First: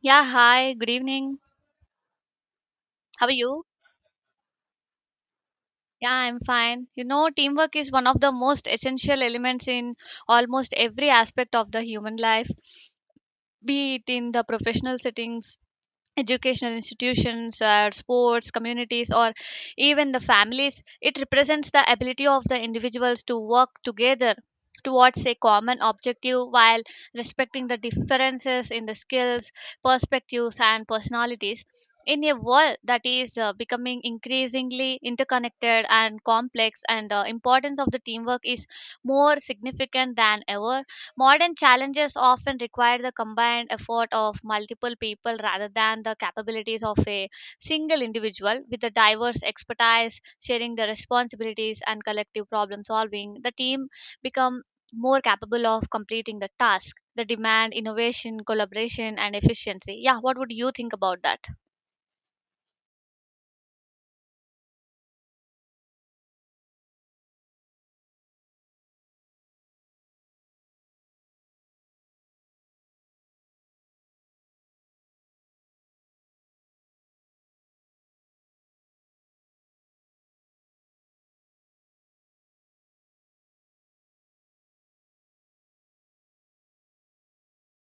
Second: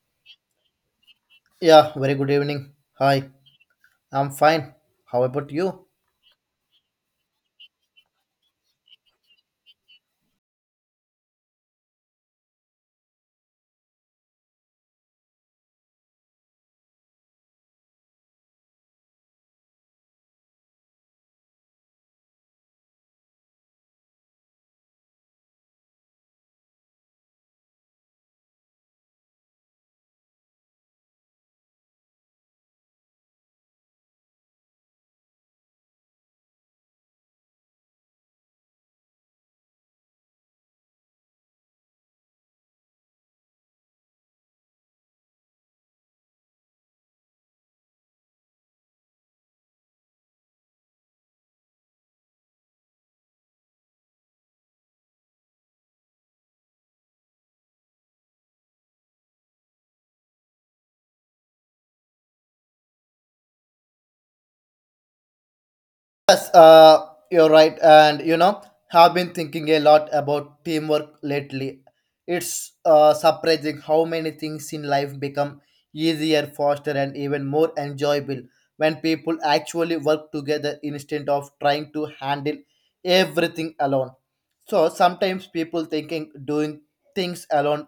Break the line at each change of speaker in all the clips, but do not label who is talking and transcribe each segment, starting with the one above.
Yeah, hi, good evening.
Yeah, very good evening.
How
Hi,
are you?
I'm fine. How about you?
Yeah, I'm fine. You know, teamwork is one of the most essential elements in almost every aspect of the human life, be it in the professional settings, educational institutions or sports communities or even the families. It represents the ability of the individuals to work together towards a common objective while respecting the differences in the skills, perspectives and personalities. In a world that is becoming increasingly interconnected and complex, and the importance of the teamwork is more significant than ever. Modern challenges often require the combined effort of multiple people rather than the capabilities of a single individual with a diverse expertise, sharing the responsibilities and collective problem solving. The team become more capable of completing the task. The demand, innovation, collaboration, and efficiency. Yeah, what would you think about that?
Yes, you're right, and you know, have been thinking a lot about teamwork lately. It's surprising how many things in life become easier, faster, and even more enjoyable when people actually work together instead of trying to handle everything alone. So sometimes people thinking doing things alone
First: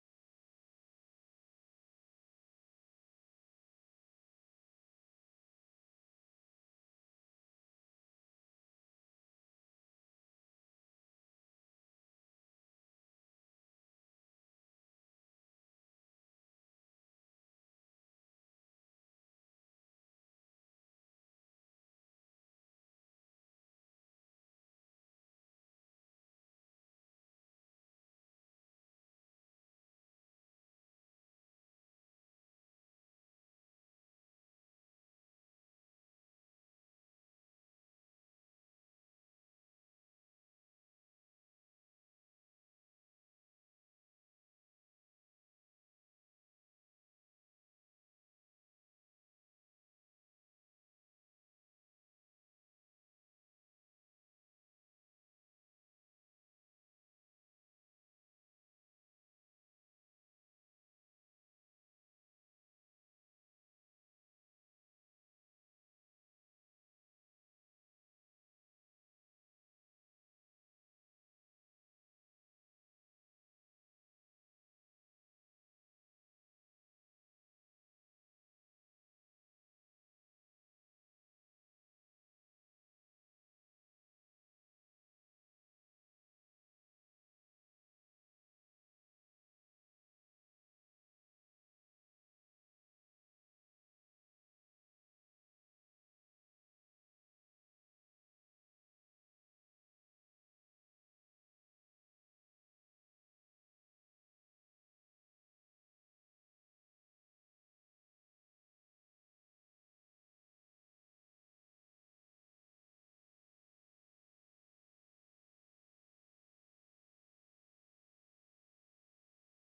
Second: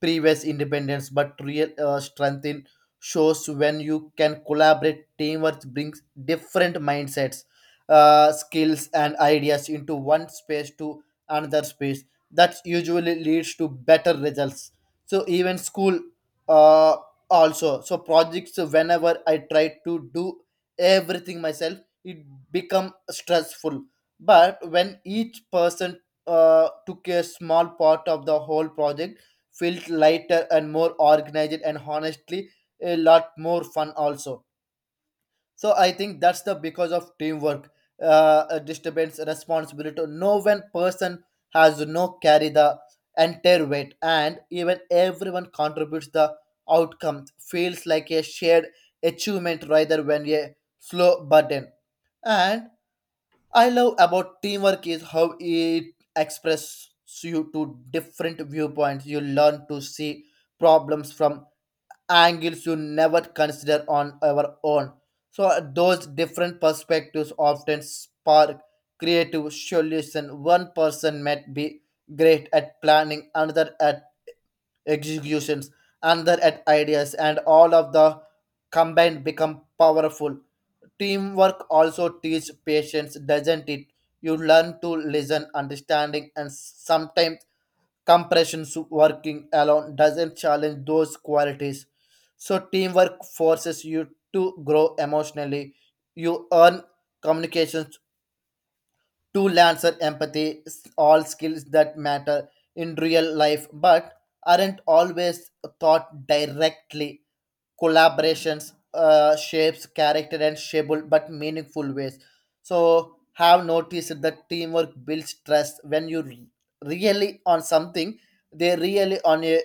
previous independence, but real strength in shows when you can collaborate. Teamwork brings different mindsets, skills and ideas into one space to another space that usually leads to better results, so even school, uh, also so projects whenever I try to do everything myself, it become stressful, but when each person took a small part of the whole project, felt lighter and more organized, and honestly a lot more fun also. So I think that's the because of teamwork, a disturbance, responsibility. No one person has no carry the entire weight, and even everyone contributes the outcome. Feels like a shared achievement rather than a slow burden. And I love about teamwork is how it expresses you to different viewpoints. You learn to see problems from angles you never consider on our own. So those different perspectives often spark creative solution. One person might be great at planning, another at executions, another at ideas, and all of the combined become powerful. Teamwork also teaches patience, doesn't it? You learn to listen, understanding, and sometimes working alone doesn't challenge those qualities. So teamwork forces you to grow emotionally. You earn communications to lancer empathy, all skills that matter in real life but aren't always taught directly. Collaborations shapes character and shapeable but meaningful ways. So have noticed that teamwork builds trust when you really on something, they really on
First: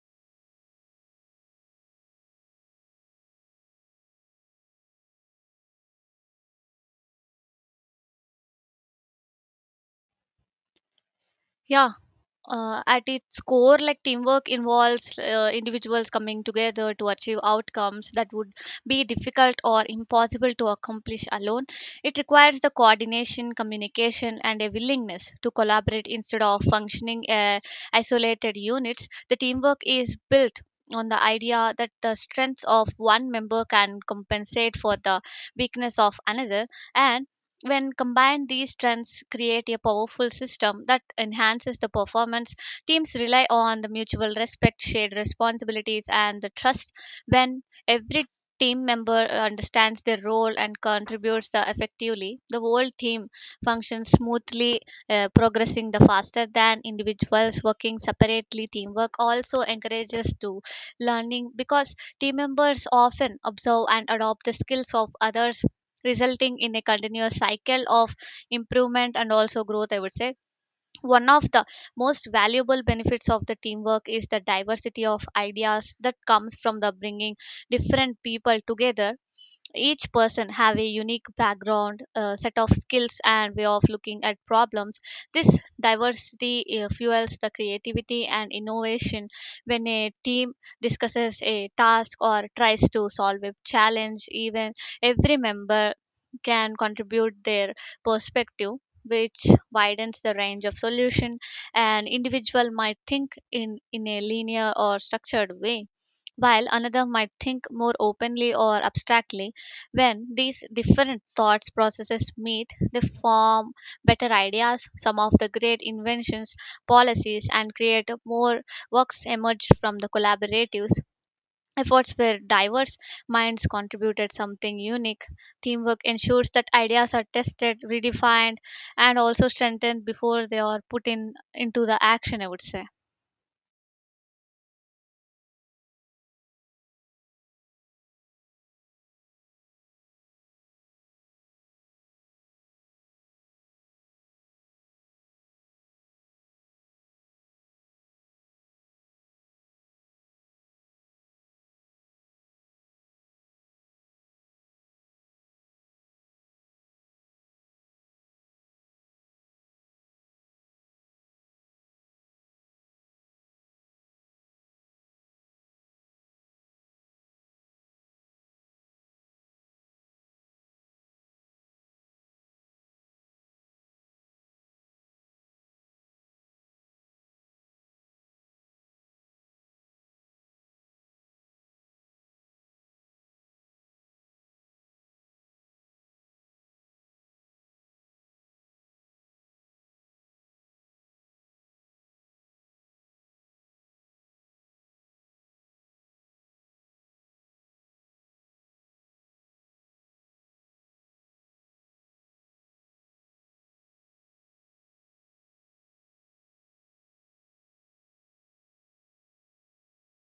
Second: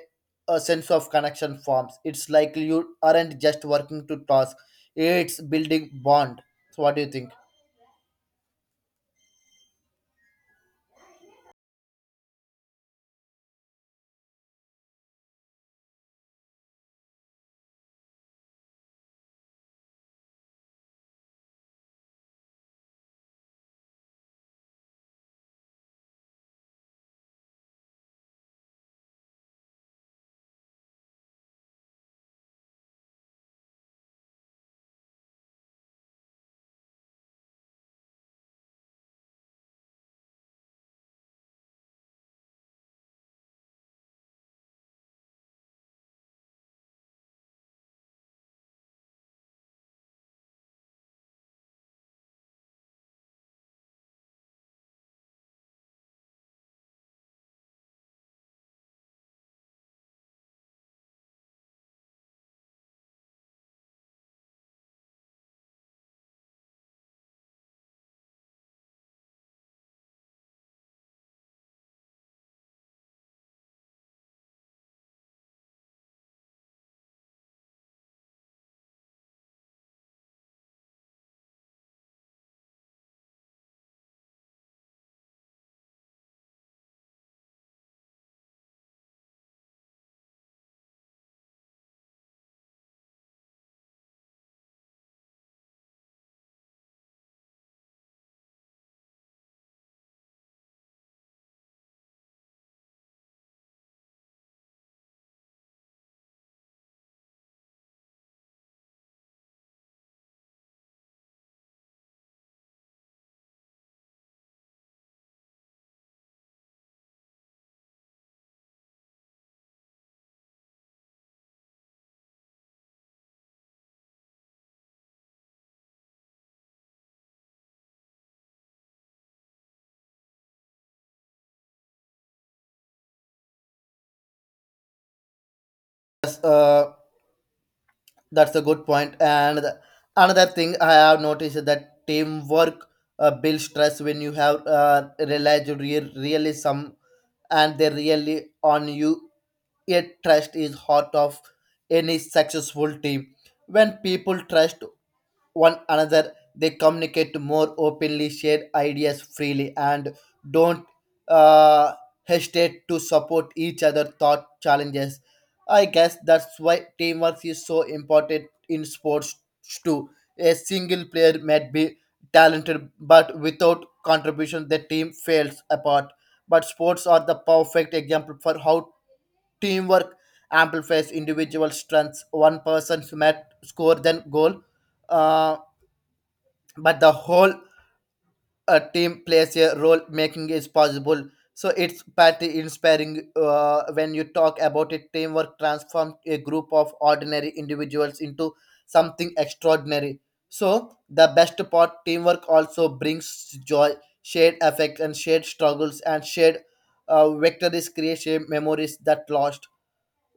a sense of connection forms. It's like you aren't just working to task, it's building bond. So what do you think?
Yeah, at its core, like teamwork involves individuals coming together to achieve outcomes that would be difficult or impossible to accomplish alone. It requires the coordination, communication, and a willingness to collaborate instead of functioning isolated units. The teamwork is built on the idea that the strengths of one member can compensate for the weakness of another, and when combined, these strengths create a powerful system that enhances the performance. Teams rely on the mutual respect, shared responsibilities, and the trust. When every team member understands their role and contributes the effectively, the whole team functions smoothly, progressing the faster than individuals working separately. Teamwork also encourages to learning because team members often observe and adopt the skills of others, resulting in a continuous cycle of improvement and also growth, I would say. One of the most valuable benefits of the teamwork is the diversity of ideas that comes from the bringing different people together. Each person have a unique background, set of skills and way of looking at problems. This diversity fuels the creativity and innovation. When a team discusses a task or tries to solve a challenge, even every member can contribute their perspective, which widens the range of solution. An individual might think in a linear or structured way, while another might think more openly or abstractly. When these different thoughts processes meet, they form better ideas. Some of the great inventions, policies, and creative more works emerged from the collaboratives. Efforts were diverse, minds contributed something unique. Teamwork ensures that ideas are tested, redefined, and also strengthened before they are put in into the action, I would say.
Yes, that's a good point. And another thing I have noticed is that teamwork builds trust when you have, realized you really some and they really on you. Yet trust is heart of any successful team. When people trust one another, they communicate more openly, share ideas freely, and don't uh, hesitate to support each other thought challenges. I guess that's why teamwork is so important in sports too. A single player might be talented, but without contribution, the team fails apart. But sports are the perfect example for how teamwork amplifies individual strengths. One person might score than goal. Uh, but the whole team plays a role making is possible. So it's pretty inspiring when you talk about it. Teamwork transforms a group of ordinary individuals into something extraordinary. So the best part, teamwork also brings joy. Shared affect and shared struggles and shared victories create shared memories that last.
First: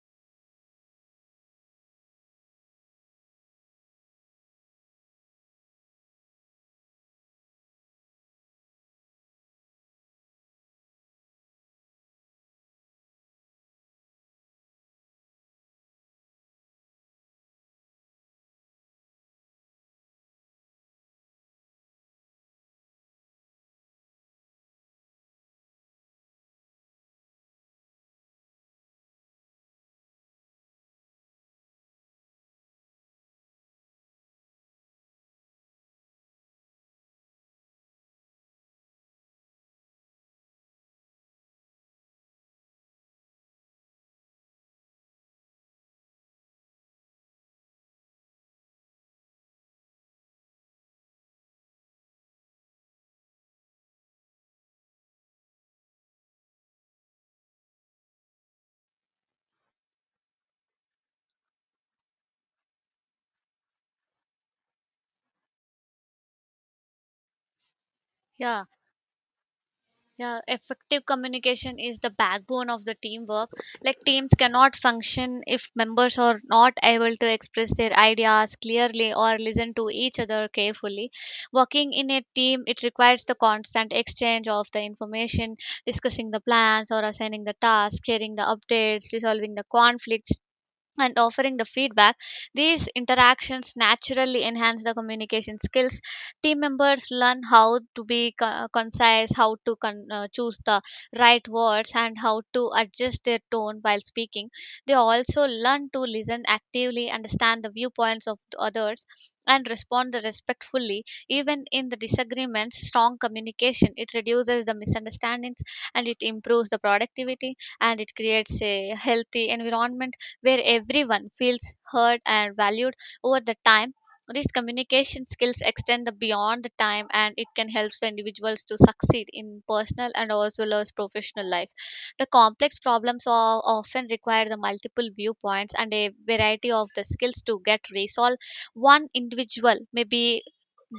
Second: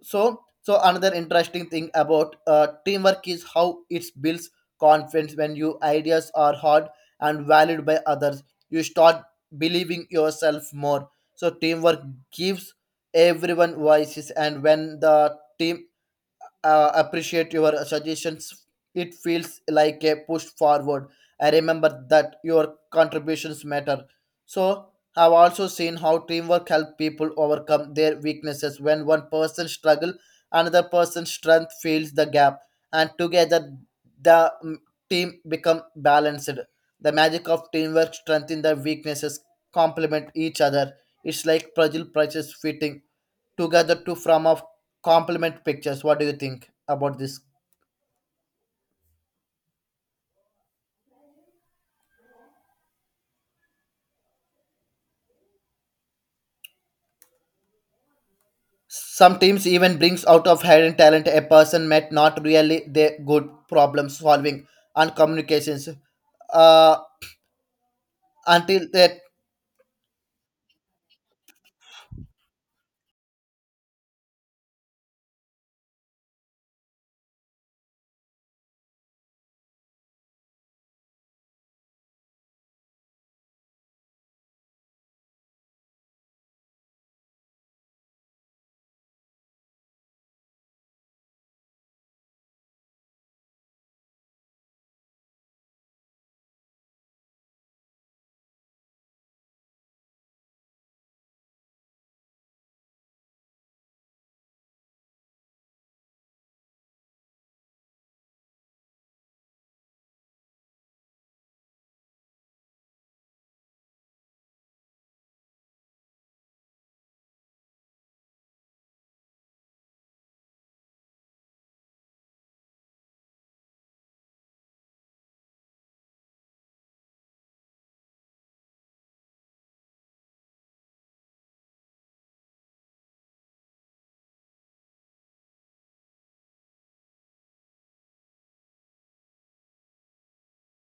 So so another interesting thing about teamwork is how it builds confidence. When your ideas are heard and valued by others, you start believing yourself more. So teamwork gives everyone voices, and when the team appreciate your suggestions, it feels like a push forward. I remember that your contributions matter. So, I've also seen how teamwork helps people overcome their weaknesses. When one person struggles, another person's strength fills the gap, and together the team become balanced. The magic of teamwork strengthens the weaknesses, complement each other. It's like puzzle pieces fitting together to form a complement pictures. What do you think about this? Some teams even brings out of hidden talent, a person met not really they good problem solving and communications. Uh,
Yeah.
until that,
Yeah, effective communication is the backbone of the teamwork. Like teams cannot function if members are not able to express their ideas clearly or listen to each other carefully. Working in a team, it requires the constant exchange of the information, discussing the plans or assigning the tasks, sharing the updates, resolving the conflicts, and offering the feedback. These interactions naturally enhance the communication skills. Team members learn how to be concise, how to choose the right words and how to adjust their tone while speaking. They also learn to listen actively, understand the viewpoints of the others and respond respectfully, even in the disagreements. Strong communication, it reduces the misunderstandings and it improves the productivity and it creates a healthy environment where everyone feels heard and valued. Over the time, these communication skills extend the beyond the time and it can help the individuals to succeed in personal and as well as professional life. The complex problems are often require the multiple viewpoints and a variety of the skills to get resolved. One individual may be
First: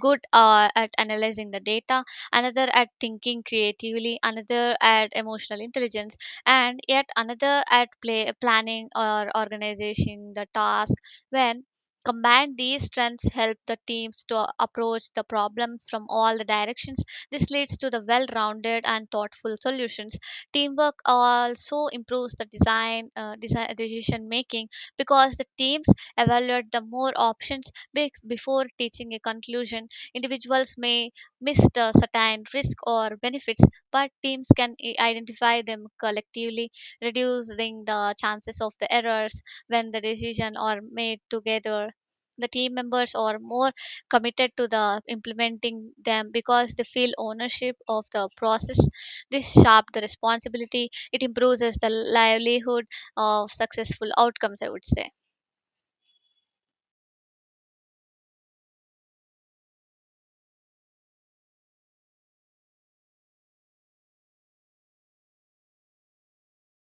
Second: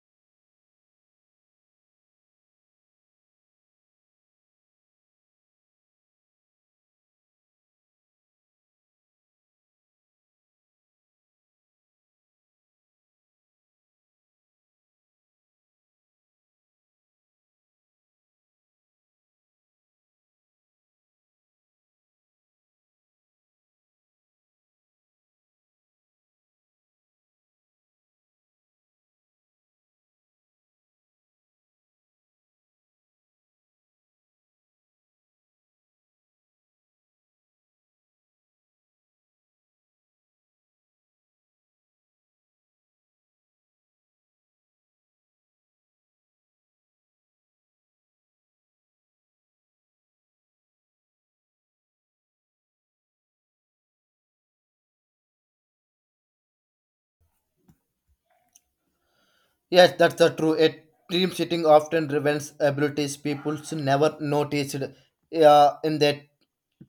good at analyzing the data, another at thinking creatively, another at emotional intelligence, and yet another at planning or organizing the task. When combined, these strengths help the teams to approach the problems from all the directions. This leads to the well-rounded and thoughtful solutions. Teamwork also improves the decision making because the teams evaluate the more options before reaching a conclusion. Individuals may miss the certain risk or benefits, but teams can identify them collectively, reducing the chances of the errors. When the decision are made together, the team members are more committed to the implementing them because they feel ownership of the process. This sharp the responsibility. It improves the livelihood of successful outcomes, I would say.
yes, that's the true. A team sitting often prevents abilities people never noticed in that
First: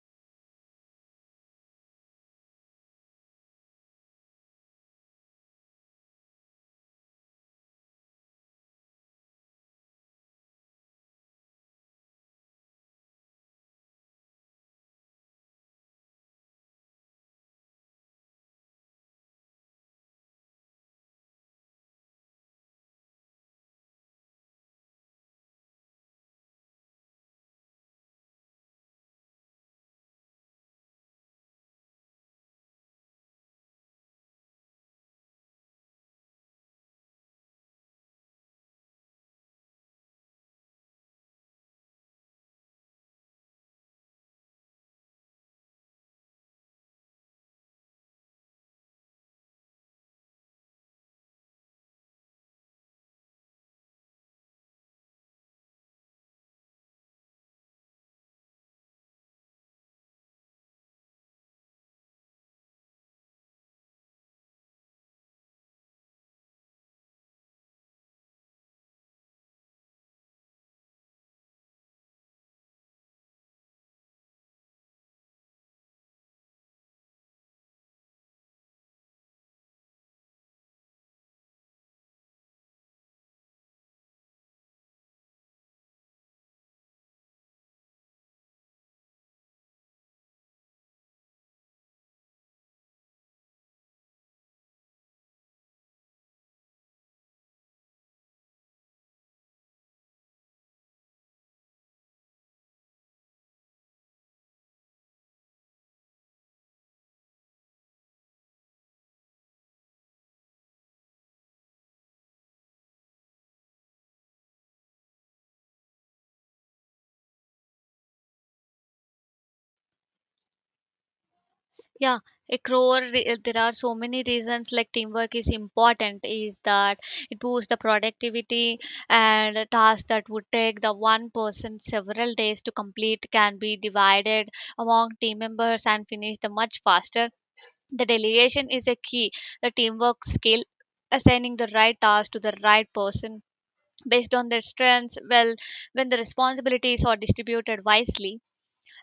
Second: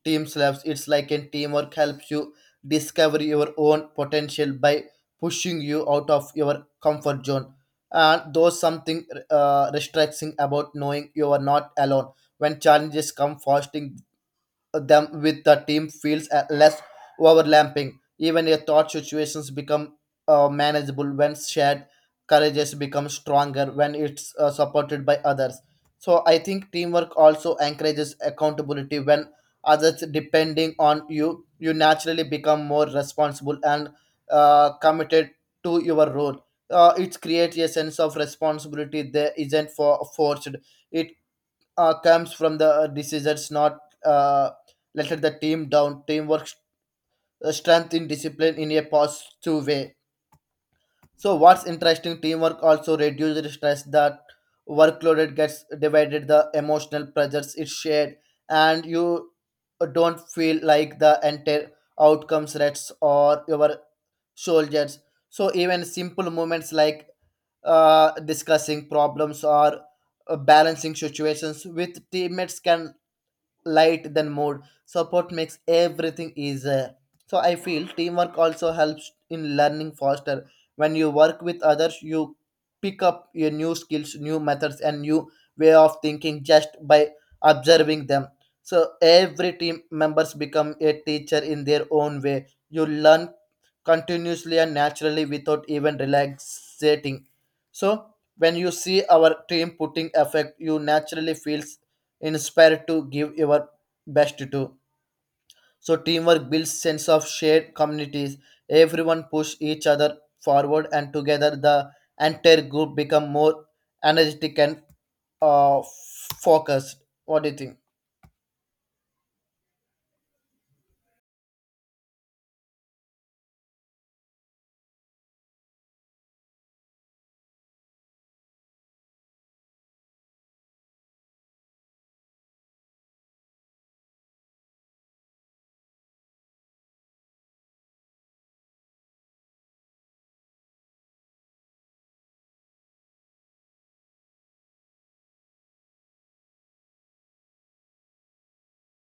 team slaps. It's like a teamwork helps you discover your own potential by pushing you out of your comfort zone. And there's something restricting about knowing you are not alone. When challenges come, fostering them with the team feels less overlapping. Even a thought situations become manageable when shared. Courages become stronger when it's supported by others. So I think teamwork also encourages accountability when others depending on you. You naturally become more responsible and committed to your role. It creates a sense of responsibility that isn't for forced. It comes from the decisions not uh, let the team down. Teamwork strength in discipline in a positive way. So what's interesting, teamwork also reduces stress. That workloaded gets divided, the emotional pressures is shared, and you don't feel like the entire outcomes rests or your soldiers. So even simple moments like discussing problems or balancing situations with teammates can light than mode support makes everything easier. So I feel teamwork also helps in learning faster. When you work with others, you pick up your new skills, new methods, and new way of thinking just by observing them. So every team members become a teacher in their own way. You learn continuously and naturally without even relaxating. So when you see our team putting effect, you naturally feels inspired to give your best to. So teamwork builds sense of shared communities. Everyone push each other forward, and together the entire group become more energetic and uh, focused. What do you think?
Yeah, there are so many reasons like teamwork is important, is that it boosts the productivity, and a task that would take the one person several days to complete can be divided among team members and finished much faster. The delegation is a key, the teamwork skill, assigning the right task to the right person based on their strengths. Well, when the responsibilities are distributed wisely,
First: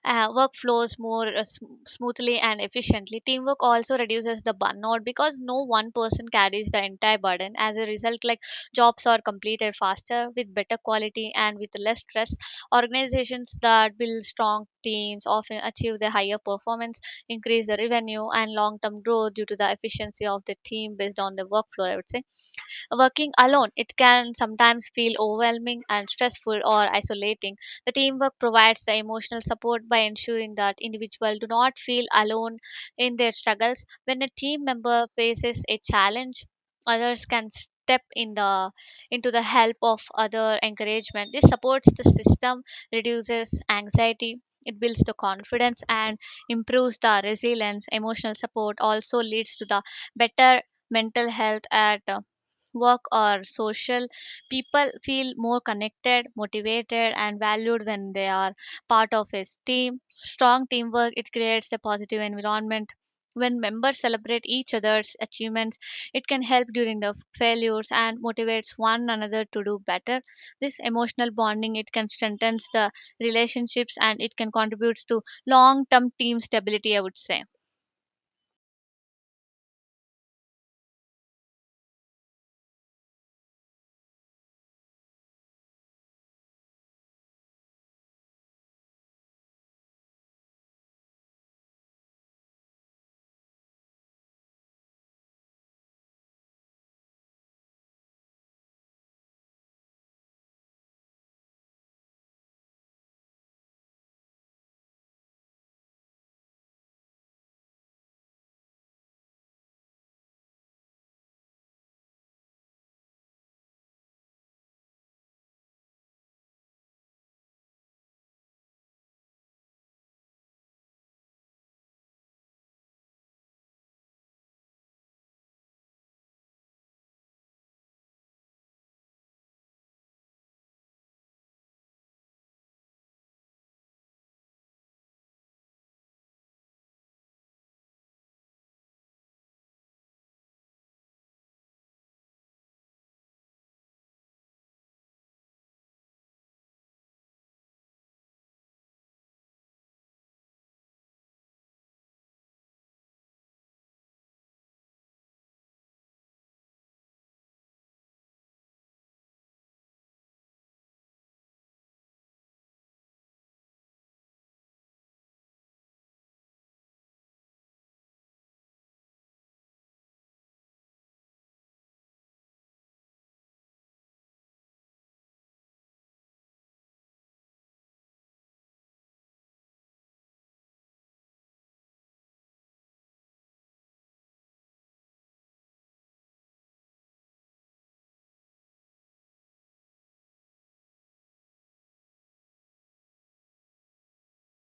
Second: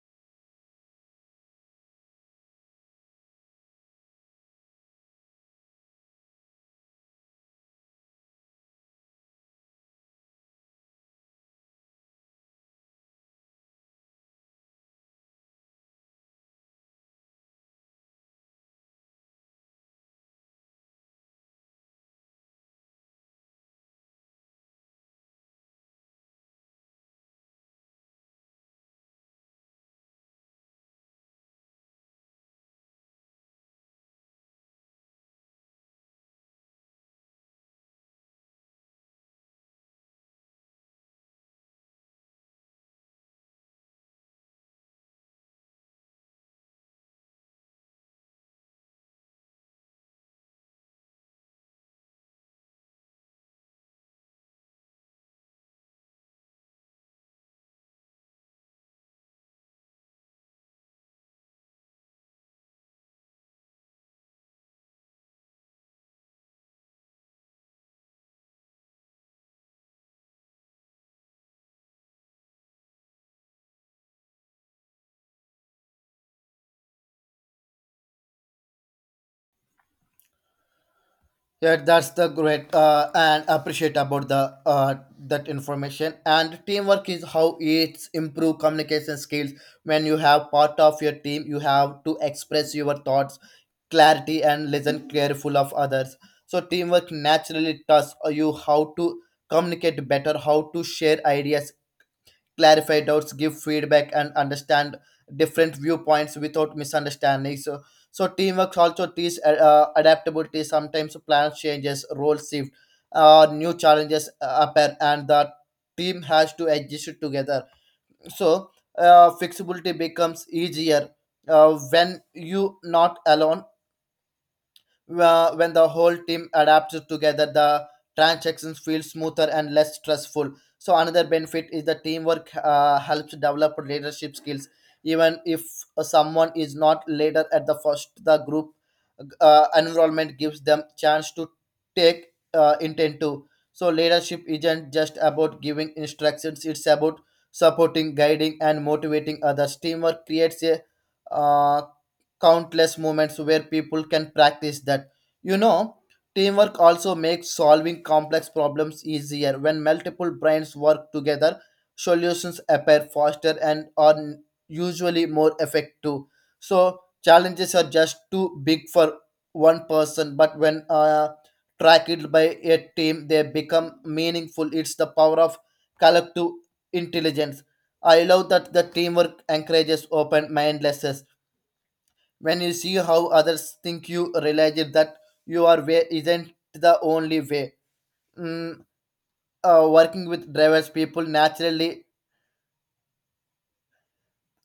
work more smoothly and efficiently. Teamwork also reduces the burnout because no one person carries the entire burden. As a result, like jobs are completed faster with better quality and with less stress. Organizations that build strong teams often achieve the higher performance, increase the revenue and long-term growth due to the efficiency of the team based on the workflow, I would say. Working alone, it can sometimes feel overwhelming and stressful or isolating. The teamwork provides the emotional support by ensuring that individuals do not feel alone in their struggles. When a team member faces a challenge, others can step in the into the help of other encouragement. This supports the system, reduces anxiety, it builds the confidence and improves the resilience. Emotional support also leads to the better mental health at work or social. People feel more connected, motivated and valued when they are part of a team. Strong teamwork, it creates a positive environment when members celebrate each other's achievements. It can help during the failures and motivates one another to do better. This emotional bonding, it can strengthen the relationships and it can contribute to long term team stability, I would say.
Yeah, that's the great and appreciate about the that information. And teamwork is how it's improve communication skills. When you have part of your team, you have to express your thoughts, clarity, and listen careful of others. So teamwork naturally tells you how to communicate better, how to share ideas, clarify doubts, give feedback, and understand different viewpoints without misunderstanding. So, teamwork also teaches adaptability. Sometimes plans changes, roles shift, new challenges appear, and the team has to adjust together. So, flexibility becomes easier when you not alone. When the whole team adapts together, the transactions feel smoother and less stressful. So another benefit is the teamwork helps develop leadership skills. Even if someone is not leader at the first, the group environment gives them chance to take intent to. So leadership isn't just about giving instructions; it's about supporting, guiding, and motivating others. Teamwork creates a uh, countless moments where people can practice that. You know, teamwork also makes solving complex problems easier. When multiple brains work together, solutions appear faster and are usually more effective. So, challenges are just too big for one person, but when tracked by a team, they become meaningful. It's the power of collective intelligence. I love that the teamwork encourages open mindlessness. When you see how others think, you realize it that your way isn't the only way. mm, Working with drivers people naturally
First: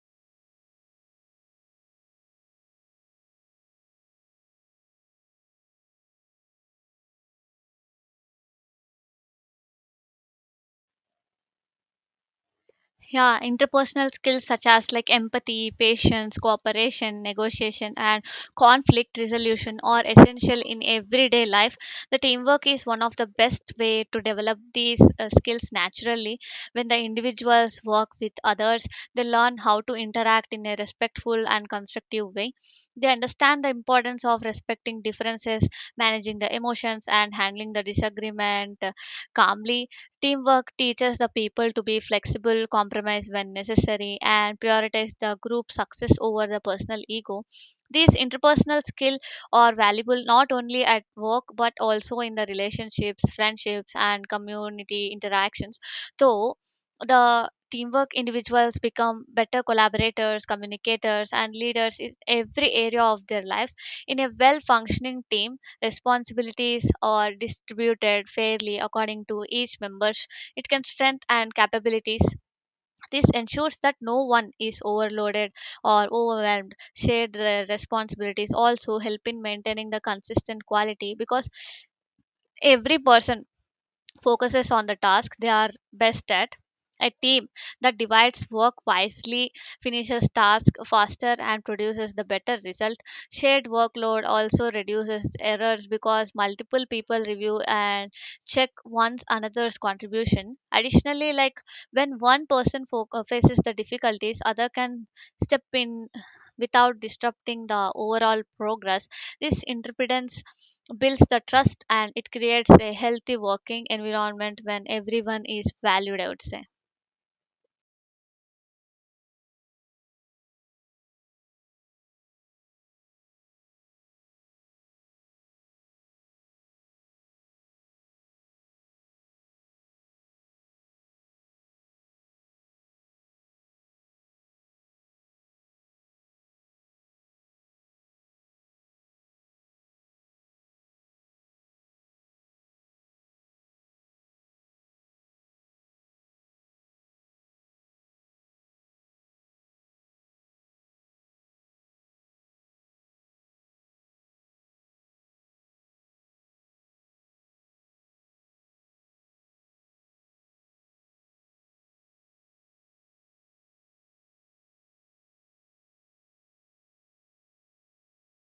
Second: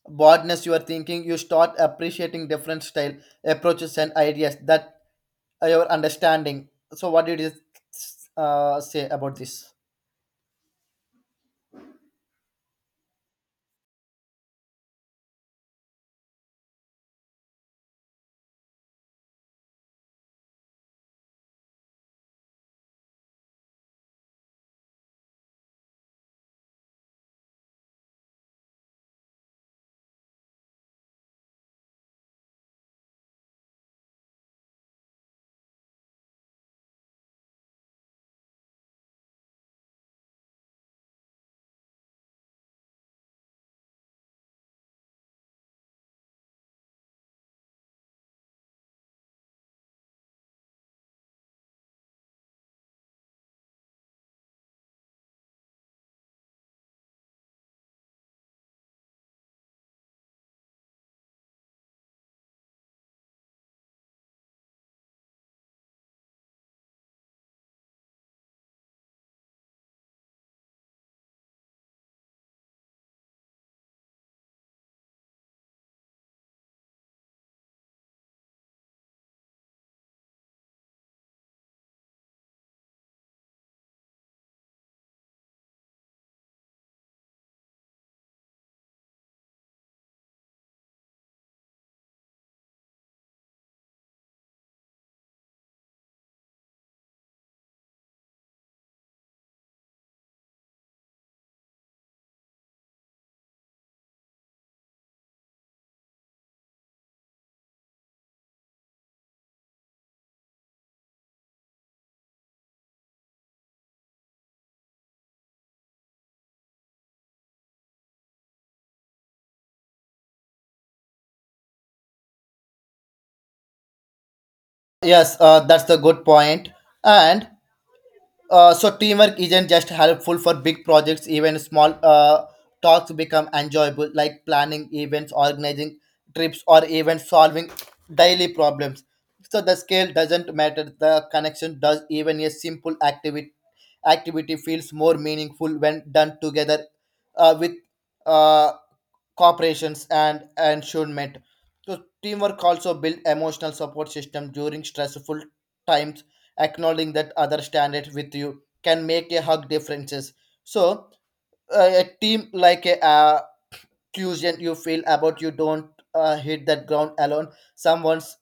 broadness your thinking. You start appreciating different style, approaches, and ideas that your understanding. So what did you say about this?
Yeah, interpersonal skills such as like empathy, patience, cooperation, negotiation, and conflict resolution are essential in everyday life. The teamwork is one of the best way to develop these skills naturally. When the individuals work with others, they learn how to interact in a respectful and constructive way. They understand the importance of respecting differences, managing the emotions, and handling the disagreement calmly. Teamwork teaches the people to be flexible, compromise when necessary, and prioritize the group success over the personal ego. These interpersonal skills are valuable not only at work but also in the relationships, friendships, and community interactions. Though the teamwork, individuals become better collaborators, communicators, and leaders in every area of their lives. In a well functioning team, responsibilities are distributed fairly according to each member's. It can strength and capabilities. This ensures that no one is overloaded or overwhelmed. Shared responsibilities also help in maintaining the consistent quality because every person focuses on the task they are best at. A team that divides work wisely finishes tasks faster and produces the better result. Shared workload also reduces errors because multiple people review and check one's another's contribution. Additionally, like when one person faces the difficulties, other can step in without disrupting the overall progress. This interdependence builds the trust and it creates a healthy working environment when everyone is valued, I would say.
Yes, that's the good point. And so teamwork isn't just helpful for big projects, even small talks become enjoyable, like planning events, organizing trips, or even solving daily problems. So the scale doesn't matter, the connection does. Even a simple activity feels more meaningful when done together with uh, cooperations and ensuement. So teamwork also build emotional support system during stressful times, acknowledging that other stand it with you can make a hug differences. So a team like a Tuesday you feel about, you don't hit that ground alone. Someone's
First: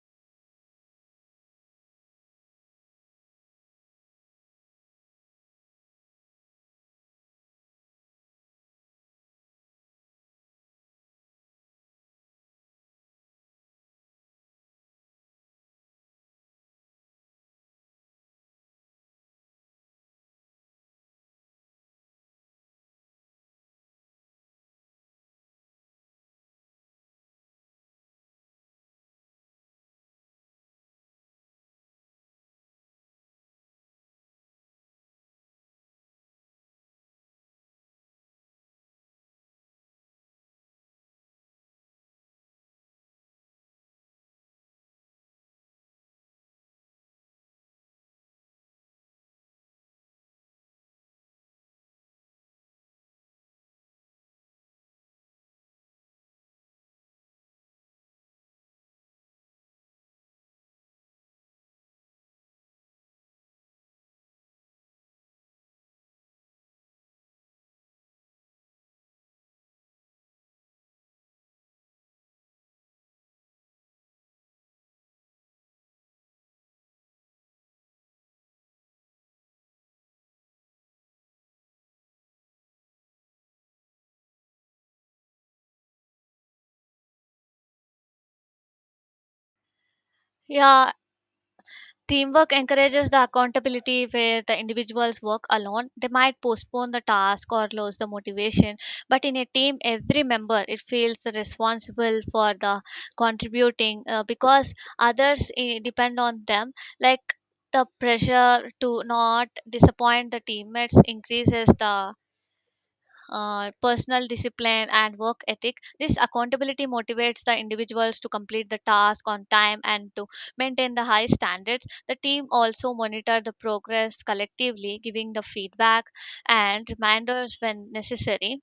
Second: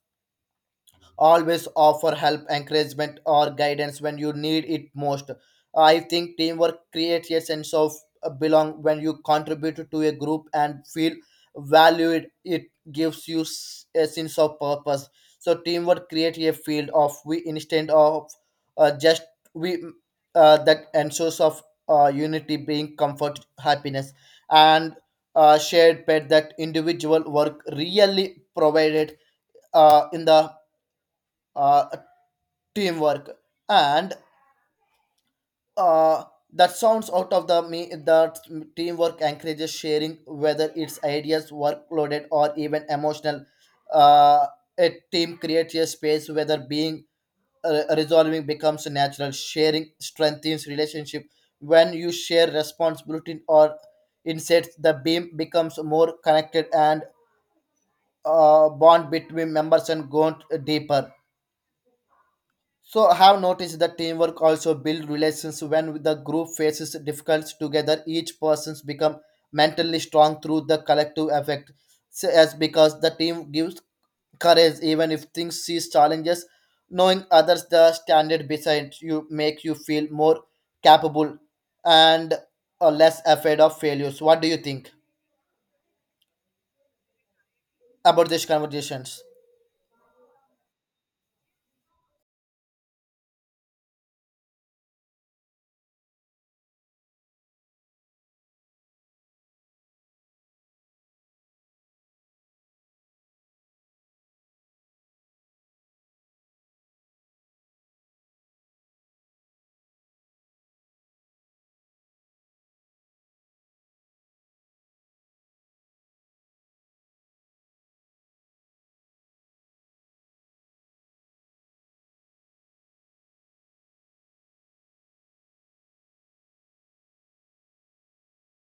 always offer help, encouragement, or guidance when you need it most. I think teamwork creates a sense of belong when you contribute to a group and feel valued. It gives you a sense of purpose. So teamwork creates a field of we instead of just we. That ensures of unity, being comfort, happiness, and shared pet that individual work really provided in the uh, teamwork. And uh, that sounds out of the me that teamwork encourages sharing, whether it's ideas, workloaded, or even emotional. uh, a team creates a space whether being resolving becomes natural. Sharing strengthens relationship. When you share responsibility or insights, the beam becomes more connected, and bond between members and gone deeper. So I have noticed that teamwork also build relations when the group faces difficulties together. Each person's become mentally strong through the collective effect, so as because the team gives courage even if things sees challenges. Knowing others the standard beside you make you feel more capable, and less afraid of failures. What do you think about these conversations?
Yeah, teamwork encourages the accountability where the individuals work alone. They might postpone the task or lose the motivation, but in a team, every member it feels responsible for the contributing because others depend on them. Like the pressure to not disappoint the teammates increases the personal discipline and work ethic. This accountability motivates the individuals to complete the task on time and to maintain the high standards. The team also monitor the progress collectively, giving the feedback and reminders when necessary.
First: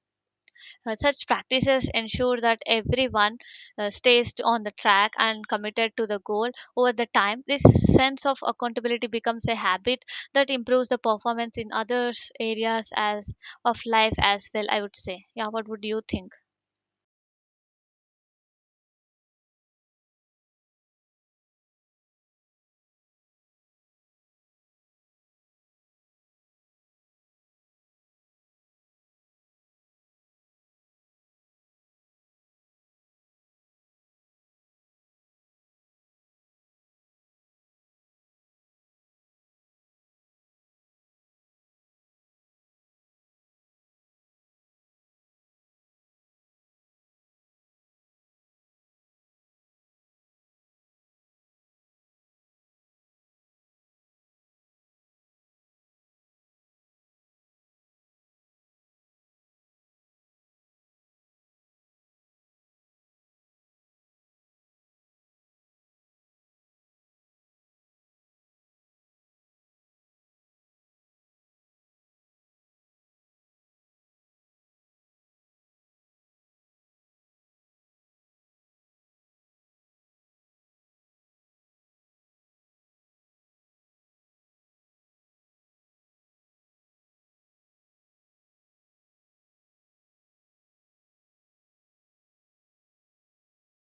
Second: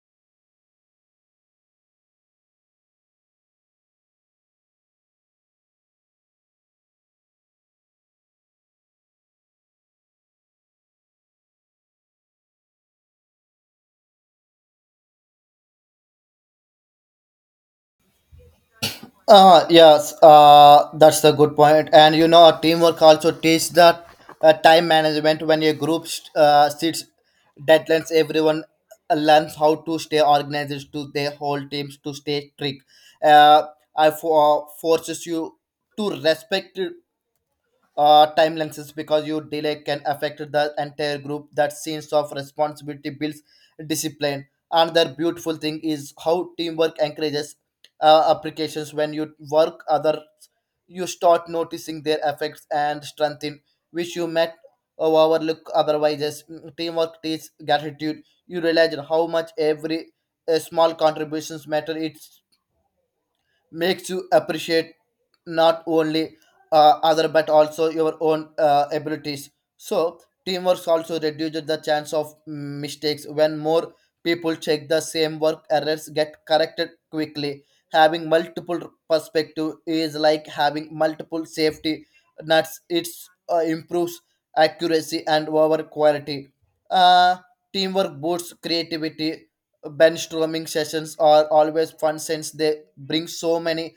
Such practices ensure that everyone stays on the track and committed to the goal. Over the time, this sense of accountability becomes a habit that improves the performance in other areas as of life as well, I would say. Yeah. What would you think?
Yes, that's a good point. And you know, teamwork also teaches that time management. When a group sets deadlines, everyone learns how to stay organized to their whole teams to stay strict. Uh, I forces you to respect time lenses because your delay can affect the entire group. That sense of responsibility builds discipline. Another beautiful thing is how teamwork encourages applications. When you work, other you start noticing their effects and strengthen, which you met or overlook otherwise. Yes, mm, teamwork teaches gratitude. You realize how much every small contributions matter. It makes you appreciate not only other but also your own abilities, so teamwork also reduces the chance of mistakes when more people check the same work, errors get corrected quickly. Having multiple perspective is like having multiple safety nuts. It improves accuracy and over quality. uh, Teamwork boosts creativity. Brainstorming sessions are always fun since they bring so many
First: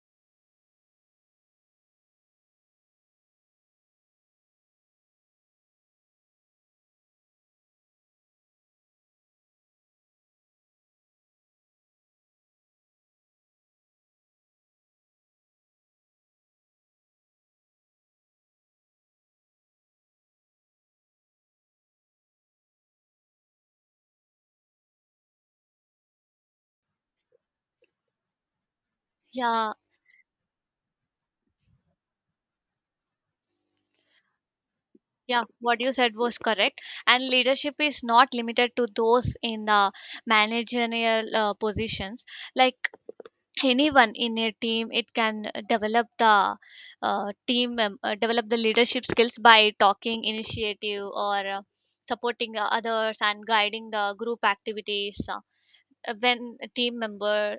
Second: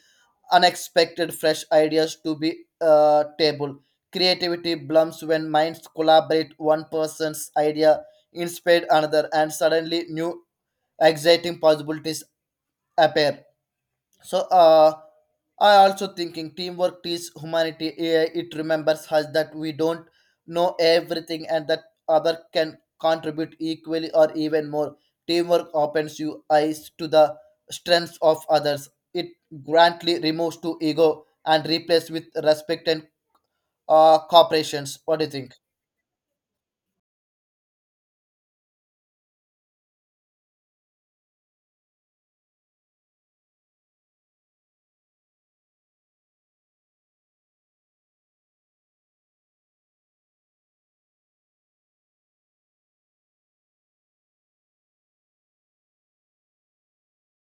unexpected fresh ideas to be table. Creativity blooms when minds collaborate. One person's idea inspired another, and suddenly new exciting possibilities appear. So uh, I also thinking teamwork is humanity. AI it remembers us that we don't know everything and that other can contribute equally or even more. Teamwork opens you eyes to the strengths of others. It
Yeah,
grantly removes to ego and replaces with respect and cooperations. What do you
yeah.
think?
What you said was correct, and leadership is not limited to those in the managerial positions. Like anyone in a team, it can develop the develop the leadership skills by talking initiative or supporting others and guiding the group activities. When a team member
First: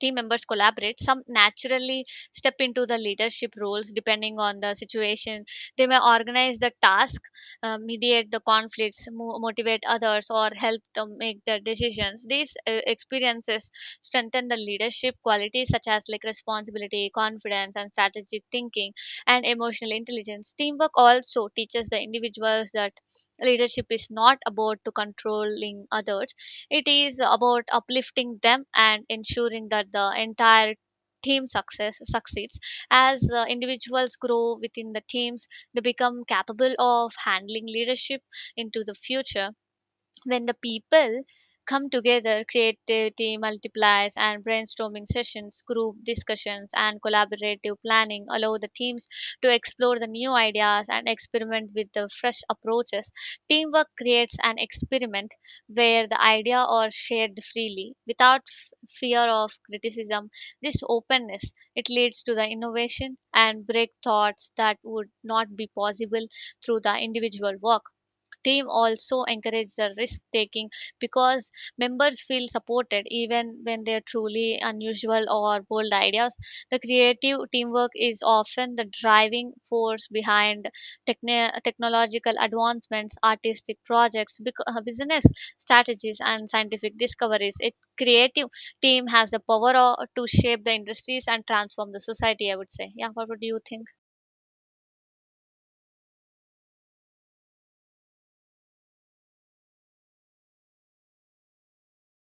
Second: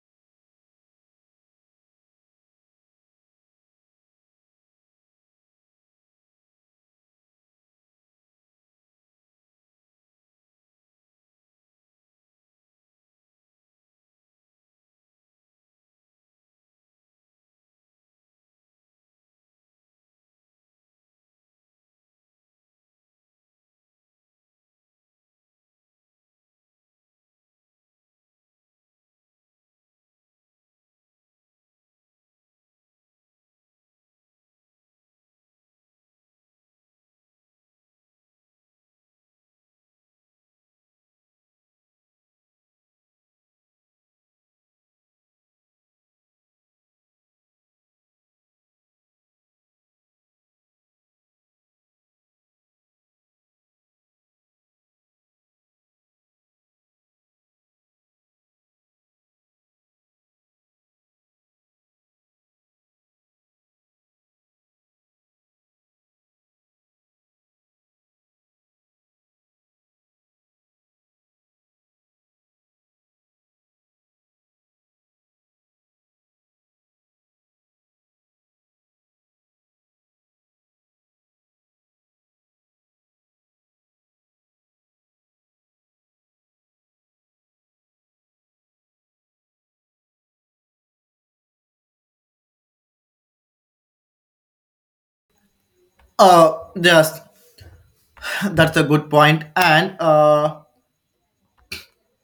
team members collaborate, some naturally step into the leadership roles depending on the situation. They may organize the task, mediate the conflicts, motivate others or help to make the decisions. These experiences strengthen the leadership qualities such as like responsibility, confidence and strategic thinking and emotional intelligence. Teamwork also teaches the individuals that leadership is not about to controlling others. It is about uplifting them and ensuring that the entire team success succeeds. As individuals grow within the teams, they become capable of handling leadership into the future. When the people come together, creativity multiplies, and brainstorming sessions, group discussions, and collaborative planning allow the teams to explore the new ideas and experiment with the fresh approaches. Teamwork creates an experiment where the idea are shared freely without fear of criticism. This openness, it leads to the innovation and break thoughts that would not be possible through the individual work. Team also encourage the risk taking because members feel supported even when they're truly unusual or bold ideas. The creative teamwork is often the driving force behind technological advancements, artistic projects, business strategies and scientific discoveries. A creative team has the power to shape the industries and transform the society, I would say. Yeah, what would you think?
Yes, that's a good point. And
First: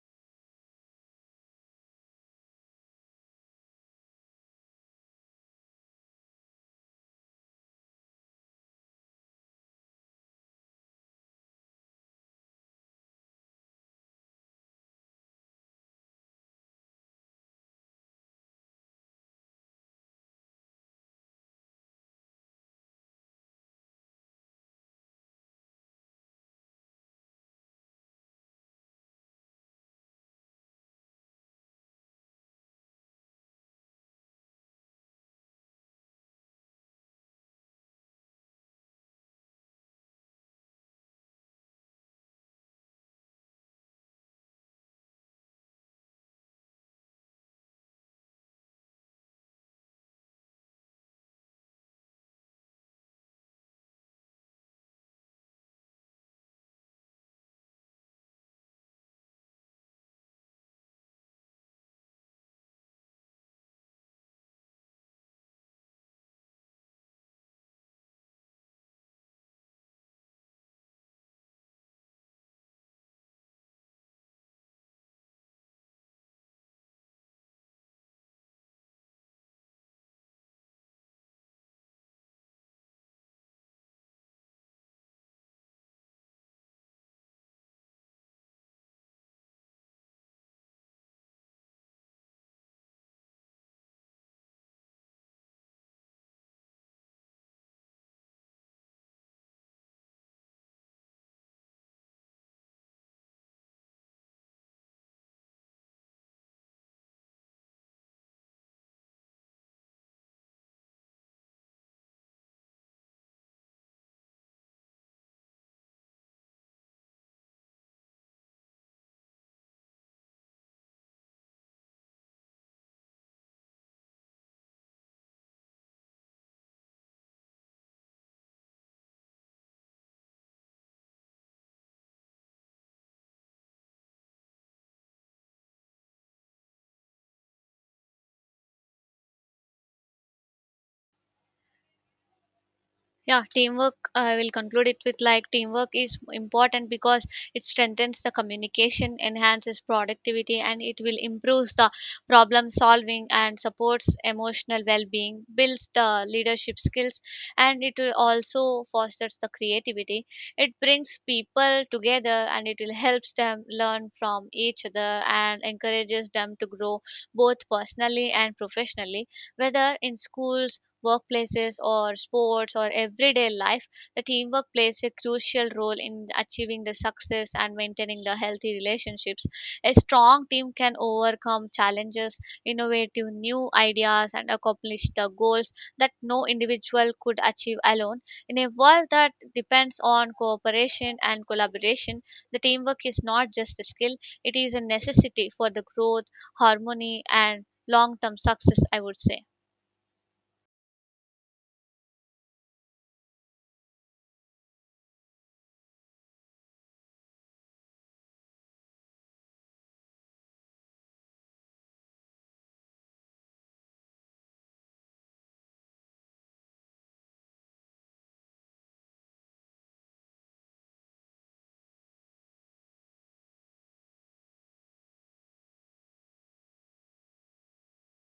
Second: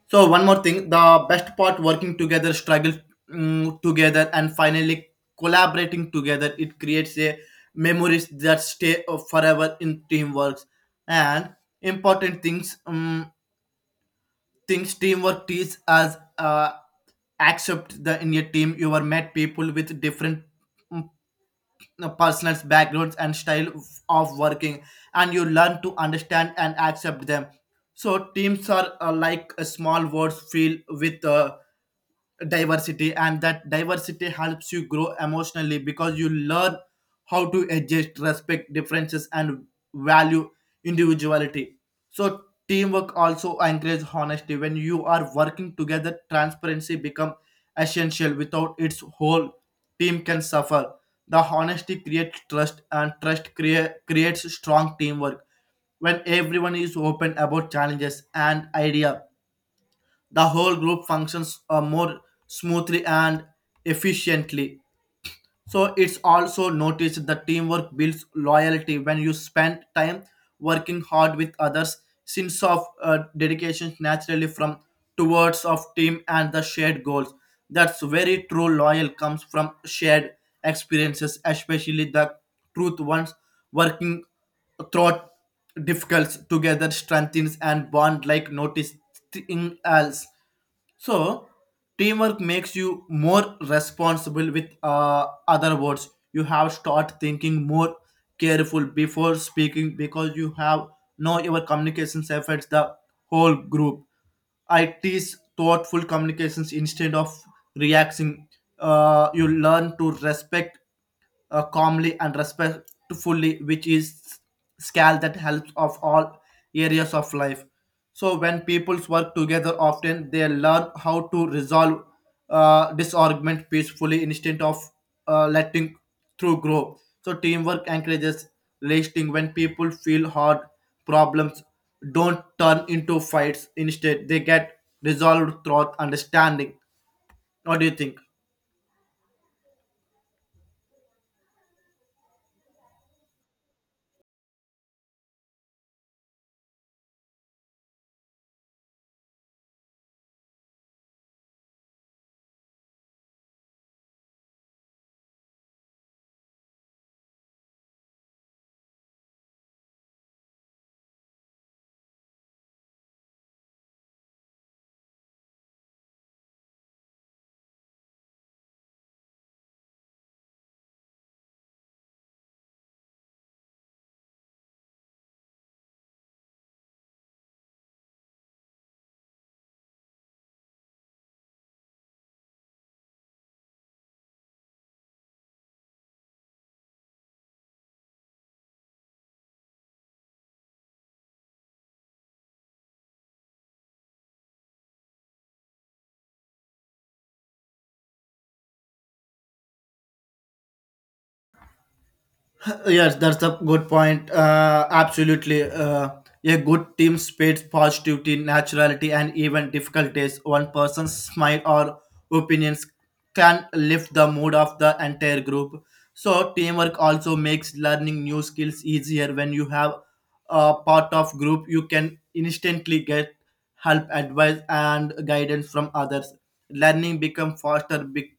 So one more thing, the best part working together, struggle mm, together, and finally collaborating together. It creates a memories that stay forever in teamworks. And important things, things teamwork teaches as accept the in your team you are met people with different mm, personals, backgrounds, and style of working, and you learn to understand and accept them. So teams are like a small words filled with. Diversity, and that diversity helps you grow emotionally because you learn how to adjust respect differences and value individuality. So teamwork also encourages honesty. When you are working together, transparency become essential. Without its whole team can suffer. The honesty creates trust and trust creates strong teamwork. When everyone is open about challenges and idea, the whole group functions more smoothly and efficiently. So it's also noticed that teamwork builds loyalty when you spend time working hard with others. Sense of dedication naturally from towards of team and the shared goals. That's very true. Loyal comes from shared experiences, especially the truth ones, working throughout difficult together strengthens and bond like noticing else. So teamwork makes you more responsible. With other words, you have start thinking more careful before speaking because you have know your communications affects the whole group. I teach thoughtful communications instead of reacting. You learn to respect calmly and respectfully, which is scale that helps of all areas of life. So when peoples work together, often they learn how to resolve disargument peacefully instead of letting through grow. So teamwork encourages lasting. When people feel hard problems don't turn into fights. Instead, they get resolved through understanding. What do you think?
Yeah, teamwork. I will conclude it with like teamwork is important because it strengthens the communication, enhances productivity, and it will improves the problem solving and supports emotional well-being, builds the leadership skills, and it will also fosters the creativity. It brings people together and it will helps them learn from each other and encourages them to grow both personally and professionally, whether in schools, workplaces or sports or everyday life, the teamwork plays a crucial role in achieving the success and maintaining the healthy relationships. A strong team can overcome challenges, innovate to new ideas, and accomplish the goals that no individual could achieve alone. In a world that depends on cooperation and collaboration, the teamwork is not just a skill, it is a necessity for the growth, harmony, and long term success, I would say.
Yes, that's a good point. Absolutely. A good team spreads positivity, naturality, and even difficult days. One person's smile or opinions can lift the mood of the entire group. So, teamwork also makes learning new skills easier. When you have a part of group, you can instantly get help advice and guidance from others. Learning become faster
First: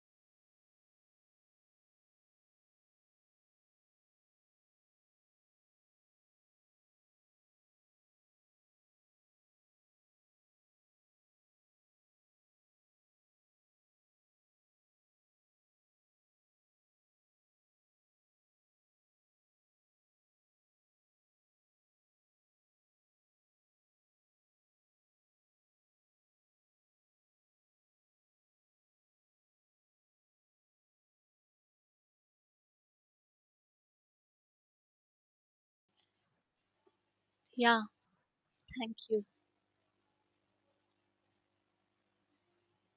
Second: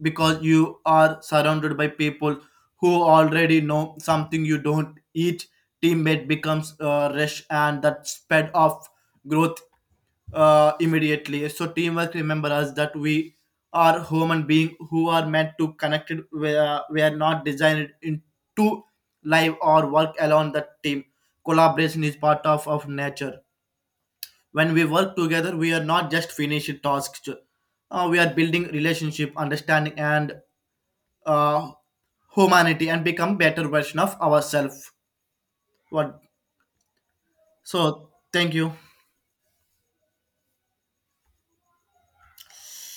because you are surrounded by people who already know something you don't eat. Teammate becomes rush and that spread of growth immediately. So teamwork remember us that we are human being who are meant to connected. We are not designed into live or work alone. That team collaboration is part of nature. When we work together, we are not just finishing tasks, we are building relationship understanding and uh, humanity, and become better version of ourselves. What?
Yeah,
So thank you.
thank you.